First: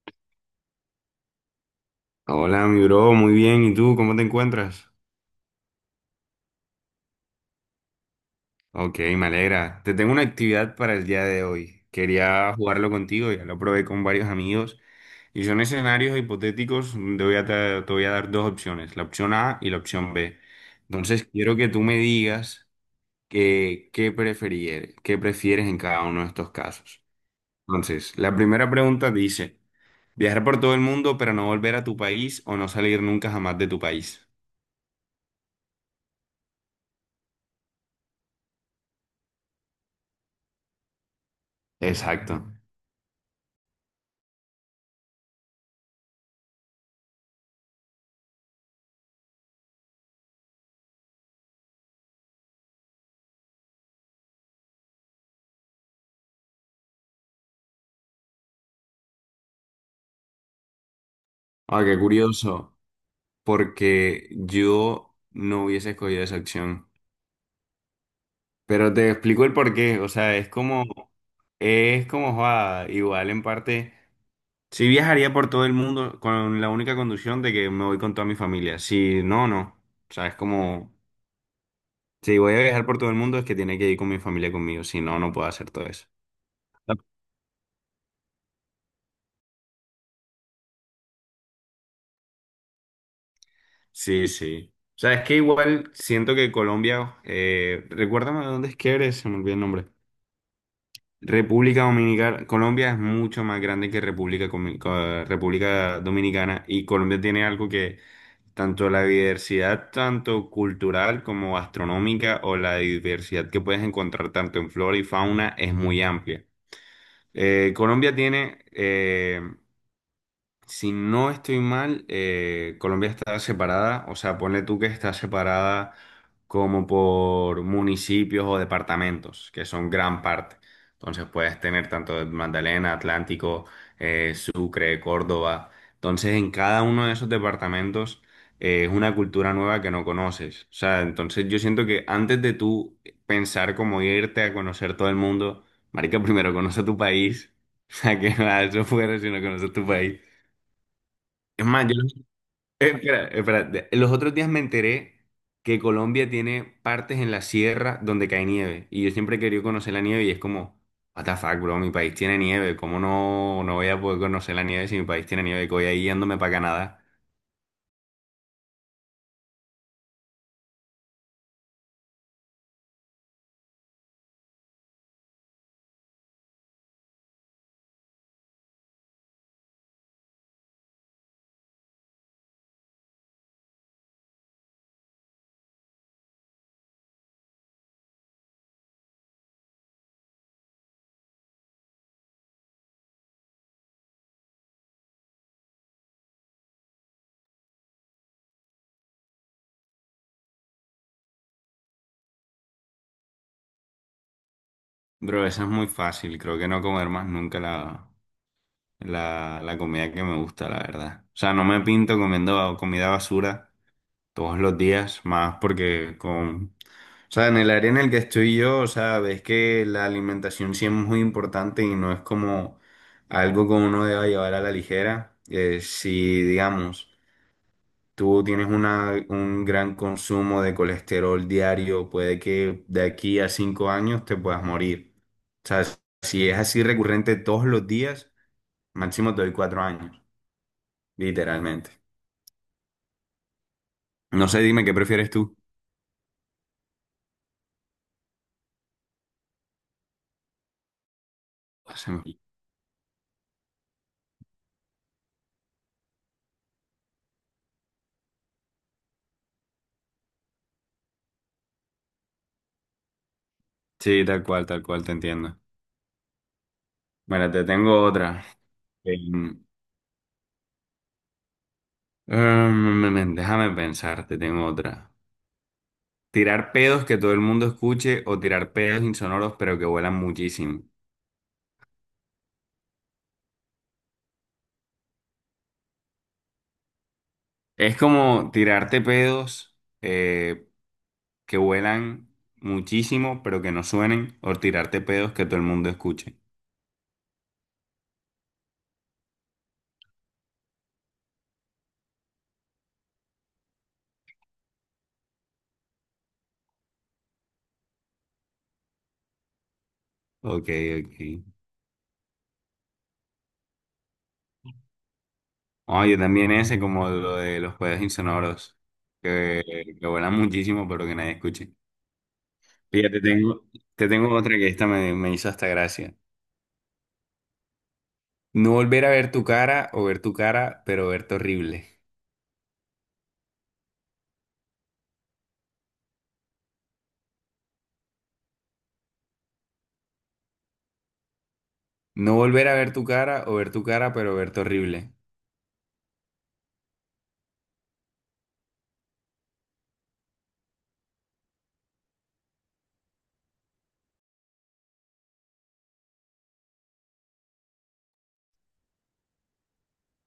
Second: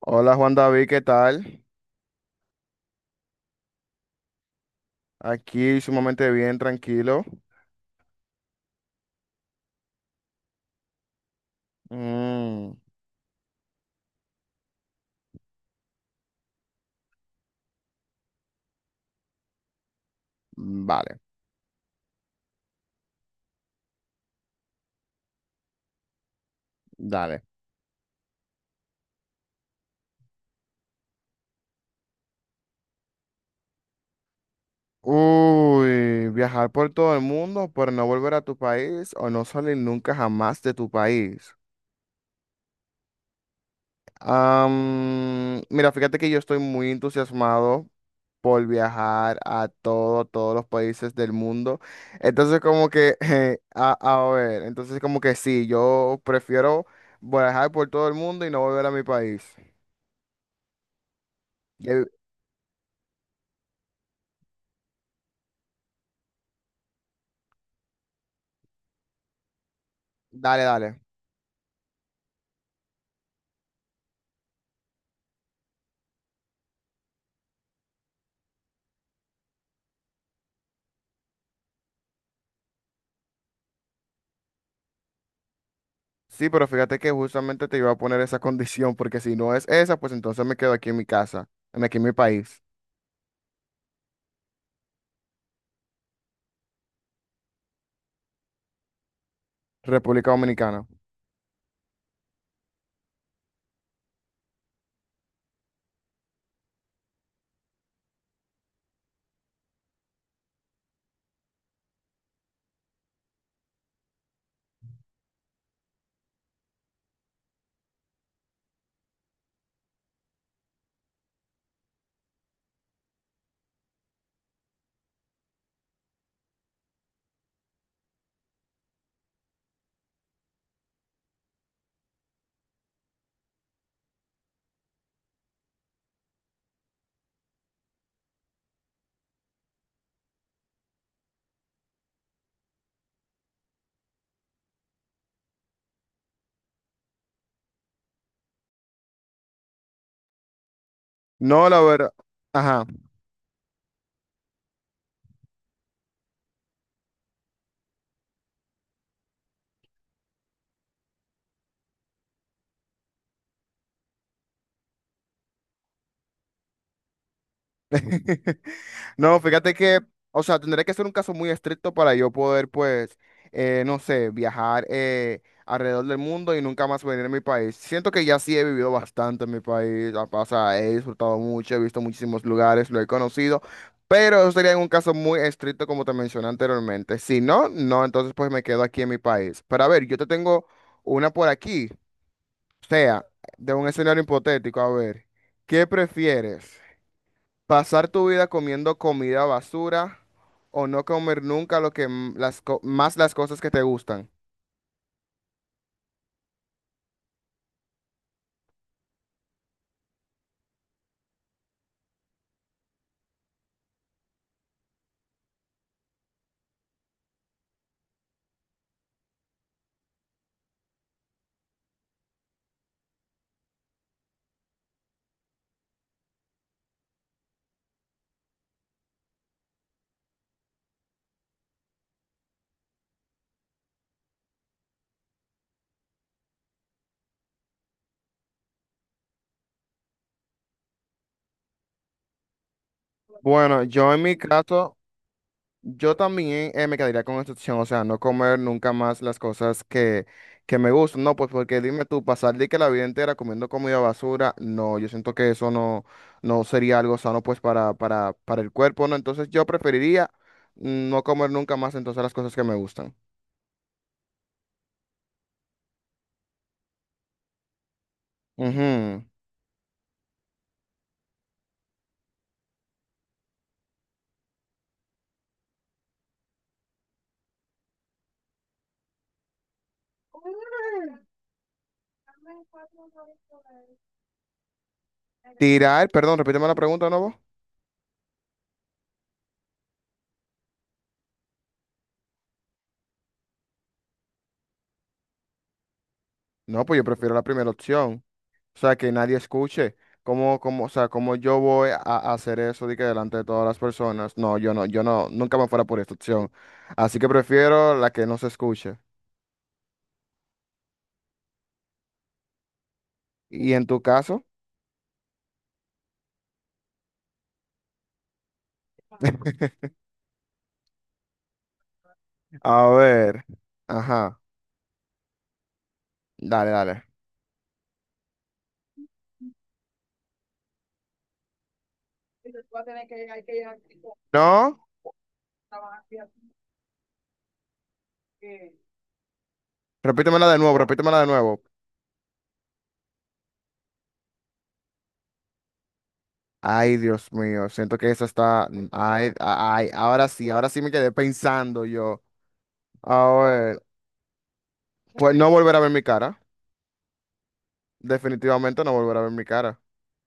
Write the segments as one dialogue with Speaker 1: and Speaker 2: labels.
Speaker 1: Hola Juan David, ¿qué tal?
Speaker 2: Hola, mi bro, muy bien. ¿Y tú cómo te encuentras?
Speaker 1: Aquí sumamente bien, tranquilo.
Speaker 2: Ok, me alegra. Te tengo una actividad para el día de hoy. Quería
Speaker 1: Mm,
Speaker 2: jugarlo contigo, ya lo probé con varios amigos. Y son escenarios hipotéticos. Te voy a dar dos opciones, la opción A y la opción B.
Speaker 1: vale,
Speaker 2: Entonces, quiero que tú me digas qué prefieres en cada uno de estos casos.
Speaker 1: dale.
Speaker 2: Entonces, la primera pregunta dice, viajar por todo el mundo pero no volver a tu país o no salir nunca jamás de tu país.
Speaker 1: Uy, viajar por todo el mundo, pero no volver a tu país o no salir nunca jamás de tu país.
Speaker 2: Exacto.
Speaker 1: Mira, fíjate que yo estoy muy entusiasmado por viajar a todo, todos los países del mundo. Entonces como que, a ver, entonces como que sí, yo prefiero viajar por todo el mundo y no volver a mi país.
Speaker 2: Ah, qué curioso, porque yo no hubiese escogido esa opción. Pero te explico el porqué. O sea,
Speaker 1: Dale, dale.
Speaker 2: es como, joda, igual en parte, sí viajaría por todo el mundo con la única condición de que me voy con toda mi familia. Si no, no. O sea, es como, si voy a viajar por todo el mundo es que tiene que ir con mi familia conmigo, si no, no puedo hacer todo eso.
Speaker 1: Sí, pero fíjate que justamente te iba a poner esa condición, porque si no es esa, pues entonces me quedo aquí en mi casa, en aquí en mi país,
Speaker 2: Sí, sí. O sea, es que igual siento que Colombia, recuérdame de dónde es que eres, se me olvidó el nombre.
Speaker 1: República Dominicana.
Speaker 2: República Dominicana, Colombia es mucho más grande que República Dominicana, y Colombia tiene algo que tanto la diversidad, tanto cultural como astronómica, o la diversidad que puedes encontrar tanto en flora y fauna, es muy amplia. Colombia tiene si no estoy mal, Colombia está separada. O sea, ponle tú que está separada como por municipios o departamentos, que son gran parte. Entonces puedes tener tanto de Magdalena, Atlántico, Sucre, Córdoba. Entonces en cada uno de esos departamentos es una cultura nueva que no conoces. O sea, entonces yo siento que antes de tú pensar como irte a conocer todo el mundo, marica, primero conoce tu país. O sea, que nada, eso fuera si no conoces tu país. Es
Speaker 1: No, la
Speaker 2: más, yo,
Speaker 1: verdad. Ajá.
Speaker 2: espera, espera, los otros días me enteré que Colombia tiene partes en la sierra donde cae nieve. Y yo siempre he querido conocer la nieve y es como, what the fuck, bro, mi país tiene nieve. ¿Cómo no, no voy a poder conocer la nieve si mi país tiene nieve? Que voy ahí yéndome para Canadá.
Speaker 1: No, fíjate que, o sea, tendría que ser un caso muy estricto para yo poder, pues, no sé, viajar alrededor del mundo y nunca más venir a mi país. Siento que ya sí he vivido bastante en mi país, o sea, he disfrutado mucho, he visto muchísimos lugares, lo he conocido, pero eso sería en un caso muy estricto como te mencioné anteriormente. Si no, no, entonces pues me quedo aquí en mi país. Pero a ver, yo te tengo una por aquí, o sea, de un escenario hipotético, a ver, ¿qué prefieres? Pasar tu vida comiendo comida basura o no comer nunca lo que más las cosas que te gustan.
Speaker 2: Bro, eso es muy fácil. Creo que no comer más nunca la comida que me gusta, la verdad. O sea, no me pinto comiendo comida basura todos los días, más porque con… O sea, en el área en el que estoy yo, o sea, ves que la alimentación sí es muy importante y no es como algo que uno deba llevar a la ligera. Si, digamos, tú tienes un gran consumo de colesterol diario, puede que de aquí a 5 años te puedas morir. O sea, si es así recurrente todos los días, máximo te doy 4 años, literalmente.
Speaker 1: Bueno, yo en mi
Speaker 2: No sé, dime, ¿qué
Speaker 1: caso,
Speaker 2: prefieres tú?
Speaker 1: yo también me quedaría con esta opción, o sea, no comer nunca más las cosas que me gustan. No, pues porque dime
Speaker 2: Se
Speaker 1: tú,
Speaker 2: me…
Speaker 1: pasar de que la vida entera comiendo comida basura, no, yo siento que eso no, no sería algo sano pues para el cuerpo, ¿no? Entonces yo preferiría no comer nunca más entonces las cosas que me gustan.
Speaker 2: Sí, tal cual, te entiendo. Bueno, te tengo otra. Eh,
Speaker 1: Ujú.
Speaker 2: Déjame pensar, te tengo otra. Tirar pedos que todo el mundo escuche o tirar pedos insonoros pero que vuelan muchísimo.
Speaker 1: Tirar, perdón, repíteme la pregunta, ¿no?
Speaker 2: Es como tirarte pedos eh, que vuelan muchísimo pero que no suenen, o tirarte pedos que todo el mundo escuche.
Speaker 1: No, pues yo prefiero la primera opción. O sea, que nadie escuche. ¿O sea, cómo yo voy a hacer eso de que delante de todas las personas? No, yo no, nunca me fuera por esta opción. Así que prefiero la que no se escuche.
Speaker 2: Ok, ok.
Speaker 1: ¿Y en tu caso?
Speaker 2: Oye, también ese como lo de los pedos insonoros que, que vuelan muchísimo pero que nadie escuche.
Speaker 1: A
Speaker 2: Fíjate,
Speaker 1: ver.
Speaker 2: te tengo
Speaker 1: Ajá.
Speaker 2: otra que esta me hizo hasta gracia.
Speaker 1: Dale, dale.
Speaker 2: No volver a ver tu cara, o ver tu cara pero verte horrible.
Speaker 1: No, repítemela de nuevo, repítemela de nuevo.
Speaker 2: No volver a ver tu cara, o ver tu cara pero verte horrible.
Speaker 1: Ay, Dios mío, siento que esa está. Ay, ay, ahora sí me quedé pensando yo. A ver, pues no volver a ver mi cara. Definitivamente no volver a ver mi cara.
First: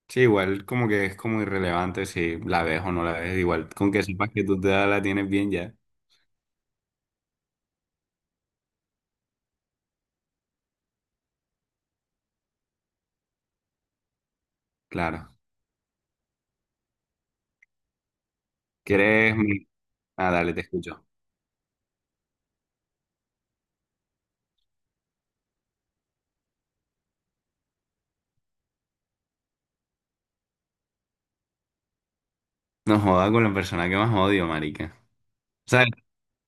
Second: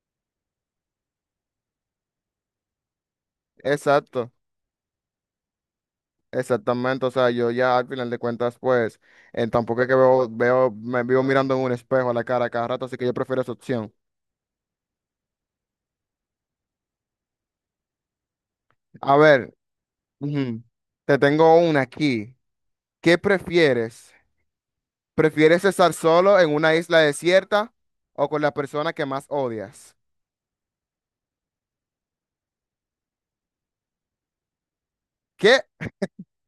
Speaker 2: Sí, igual como que es como irrelevante si la ves o no la ves. Igual, con que sepas
Speaker 1: Exacto,
Speaker 2: que tú te la tienes bien, ya.
Speaker 1: exactamente. O sea, yo ya al final de cuentas, pues, tampoco es que veo, me vivo mirando en un espejo a la cara cada rato, así que yo prefiero esa opción.
Speaker 2: Claro.
Speaker 1: A
Speaker 2: ¿Quieres?
Speaker 1: ver,
Speaker 2: Mi… Ah, dale, te
Speaker 1: ujú,
Speaker 2: escucho.
Speaker 1: te tengo una aquí. ¿Qué prefieres? ¿Prefieres estar solo en una isla desierta o con la persona que más odias?
Speaker 2: No joda, con la persona que más odio, marica.
Speaker 1: ¿Qué?
Speaker 2: O sea,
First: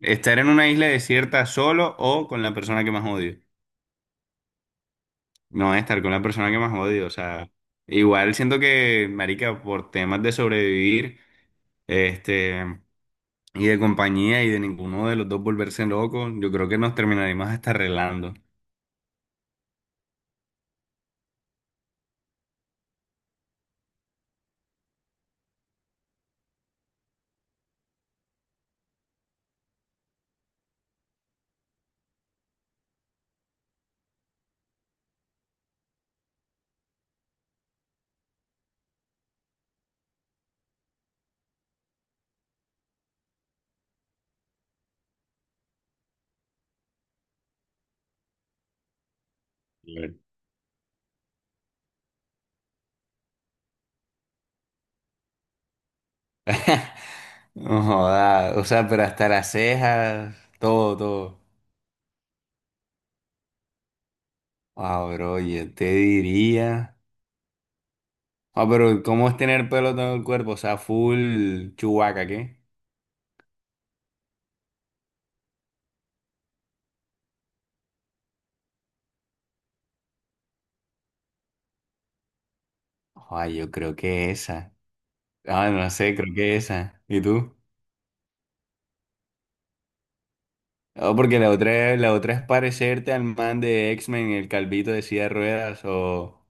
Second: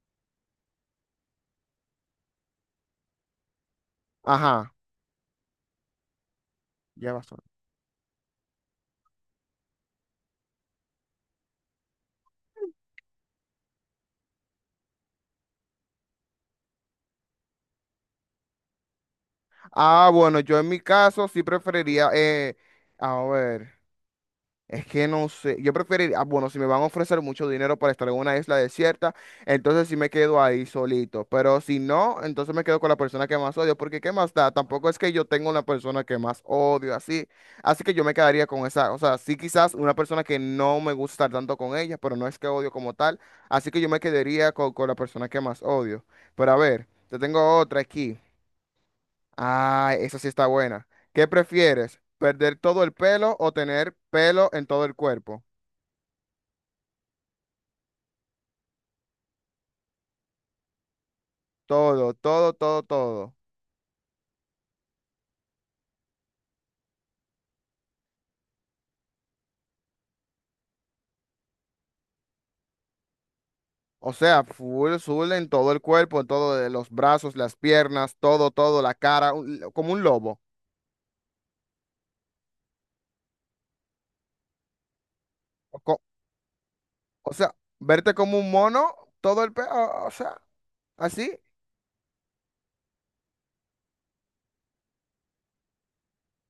Speaker 2: estar en una isla desierta solo o con la persona que más odio.
Speaker 1: Ajá,
Speaker 2: No, estar con la persona que más odio. O
Speaker 1: ya va solo.
Speaker 2: sea, igual siento que, marica, por temas de sobrevivir, este… y de compañía y de ninguno de los dos volverse loco, yo creo que nos terminaríamos hasta arreglando.
Speaker 1: Ah, bueno, yo en mi caso sí preferiría, a ver. Es que no sé, yo preferiría, ah, bueno, si me van a ofrecer mucho dinero para estar en una isla desierta, entonces sí me quedo ahí solito, pero si no, entonces me quedo con la persona que más odio, porque ¿qué más da? Tampoco es que yo tenga una persona que más odio, así, así que yo me quedaría con esa, o sea, sí quizás una persona que no me gusta estar tanto con ella, pero no es que odio como tal, así que yo me quedaría con la persona que más odio. Pero a ver, te tengo otra aquí. Ah, esa sí está buena. ¿Qué prefieres? ¿Perder todo el pelo o tener pelo en todo el cuerpo?
Speaker 2: Claro. No joda, o sea, pero hasta las cejas, todo, todo.
Speaker 1: Todo, todo, todo, todo.
Speaker 2: Ah, bro, yo te diría. Ah, pero ¿cómo es tener pelo todo el cuerpo? O sea, full chubaca, ¿qué?
Speaker 1: O sea, full, full en todo el cuerpo, en todo, de los brazos, las piernas, todo, todo, la cara, como un lobo.
Speaker 2: Ah, yo creo que esa. Ah,
Speaker 1: O,
Speaker 2: no
Speaker 1: co-
Speaker 2: sé, creo que esa. ¿Y
Speaker 1: o sea,
Speaker 2: tú?
Speaker 1: verte como un mono, todo el pe... O, o sea,
Speaker 2: Ah,
Speaker 1: así.
Speaker 2: porque la otra es parecerte al man de X-Men, el calvito de silla de ruedas, o.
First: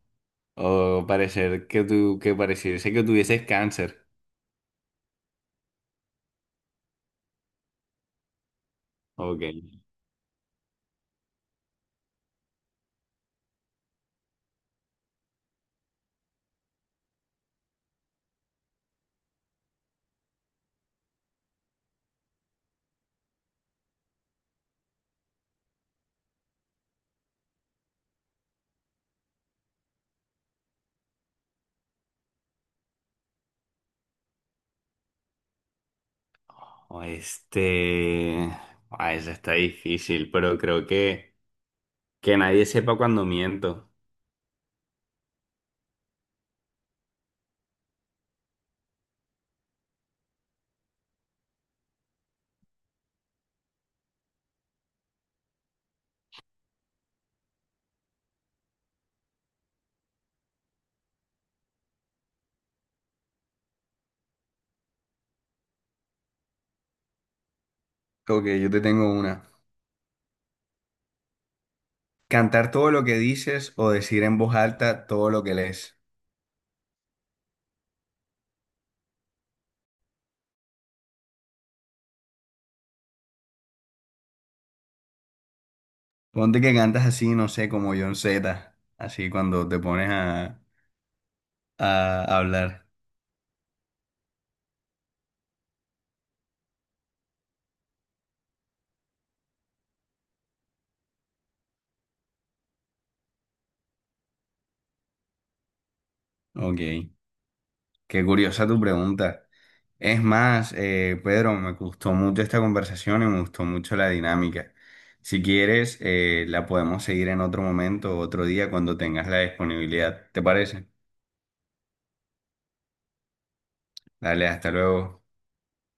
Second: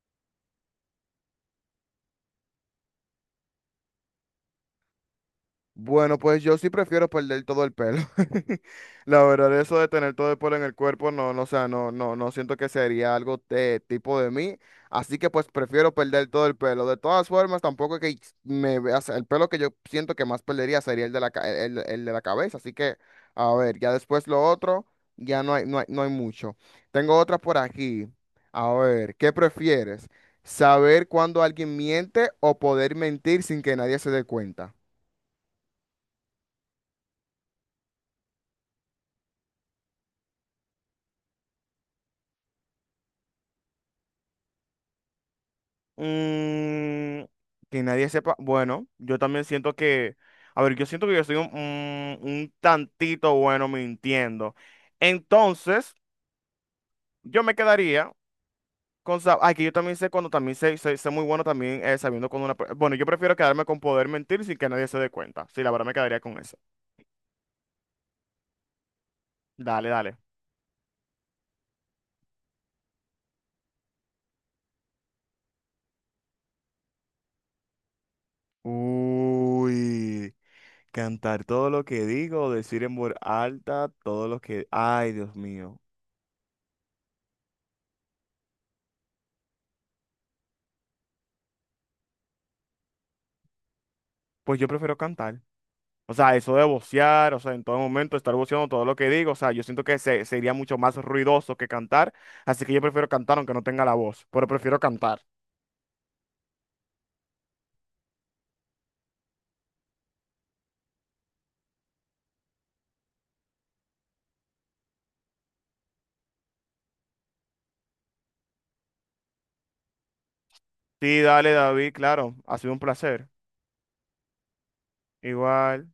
Speaker 2: O parecer que tú, que pareciese que tuvieses cáncer.
Speaker 1: Bueno, pues yo sí prefiero perder todo el pelo. La verdad,
Speaker 2: Ok.
Speaker 1: eso de tener todo el pelo en el cuerpo, no, no, o sea, no, no, no siento que sería algo de tipo de mí. Así que pues prefiero perder todo el pelo. De todas formas, tampoco que me veas, el pelo que yo siento que más perdería sería el de la, el de la cabeza. Así que, a ver, ya después lo otro, ya no hay, no hay, no hay mucho. Tengo otra por aquí. A ver, ¿qué prefieres? ¿Saber cuándo alguien miente o poder mentir sin que nadie se dé cuenta?
Speaker 2: O este… Ah, esa está difícil, pero creo que nadie sepa cuando miento.
Speaker 1: Mm, que nadie sepa. Bueno, yo también siento que, a ver, yo siento que yo soy un, un tantito bueno mintiendo. Entonces, yo me quedaría con... Ay, que yo también sé cuando también sé, sé muy bueno también sabiendo cuando una... per- Bueno, yo prefiero quedarme con poder mentir sin que nadie se dé cuenta. Sí, la verdad me quedaría con eso.
Speaker 2: Ok, yo te tengo una.
Speaker 1: Dale, dale.
Speaker 2: Cantar todo lo que dices o decir en voz alta todo lo que lees.
Speaker 1: Uy, cantar todo lo que digo, decir en voz alta todo lo que... Ay, Dios mío.
Speaker 2: Ponte que cantas así, no sé, como John Z, así cuando te pones a hablar.
Speaker 1: Pues yo prefiero cantar. O sea, eso de vocear, o sea, en todo momento estar voceando todo lo que digo, o sea, yo siento que sería mucho más ruidoso que cantar, así que yo prefiero cantar aunque no tenga la voz, pero prefiero cantar.
Speaker 2: Ok, qué curiosa tu pregunta. Es más, Pedro, me gustó mucho esta conversación y me gustó mucho la dinámica. Si quieres, la podemos seguir en otro momento, otro día, cuando tengas la disponibilidad. ¿Te parece?
Speaker 1: Sí, dale, David, claro, ha sido un placer.
Speaker 2: Dale, hasta luego.
Speaker 1: Igual.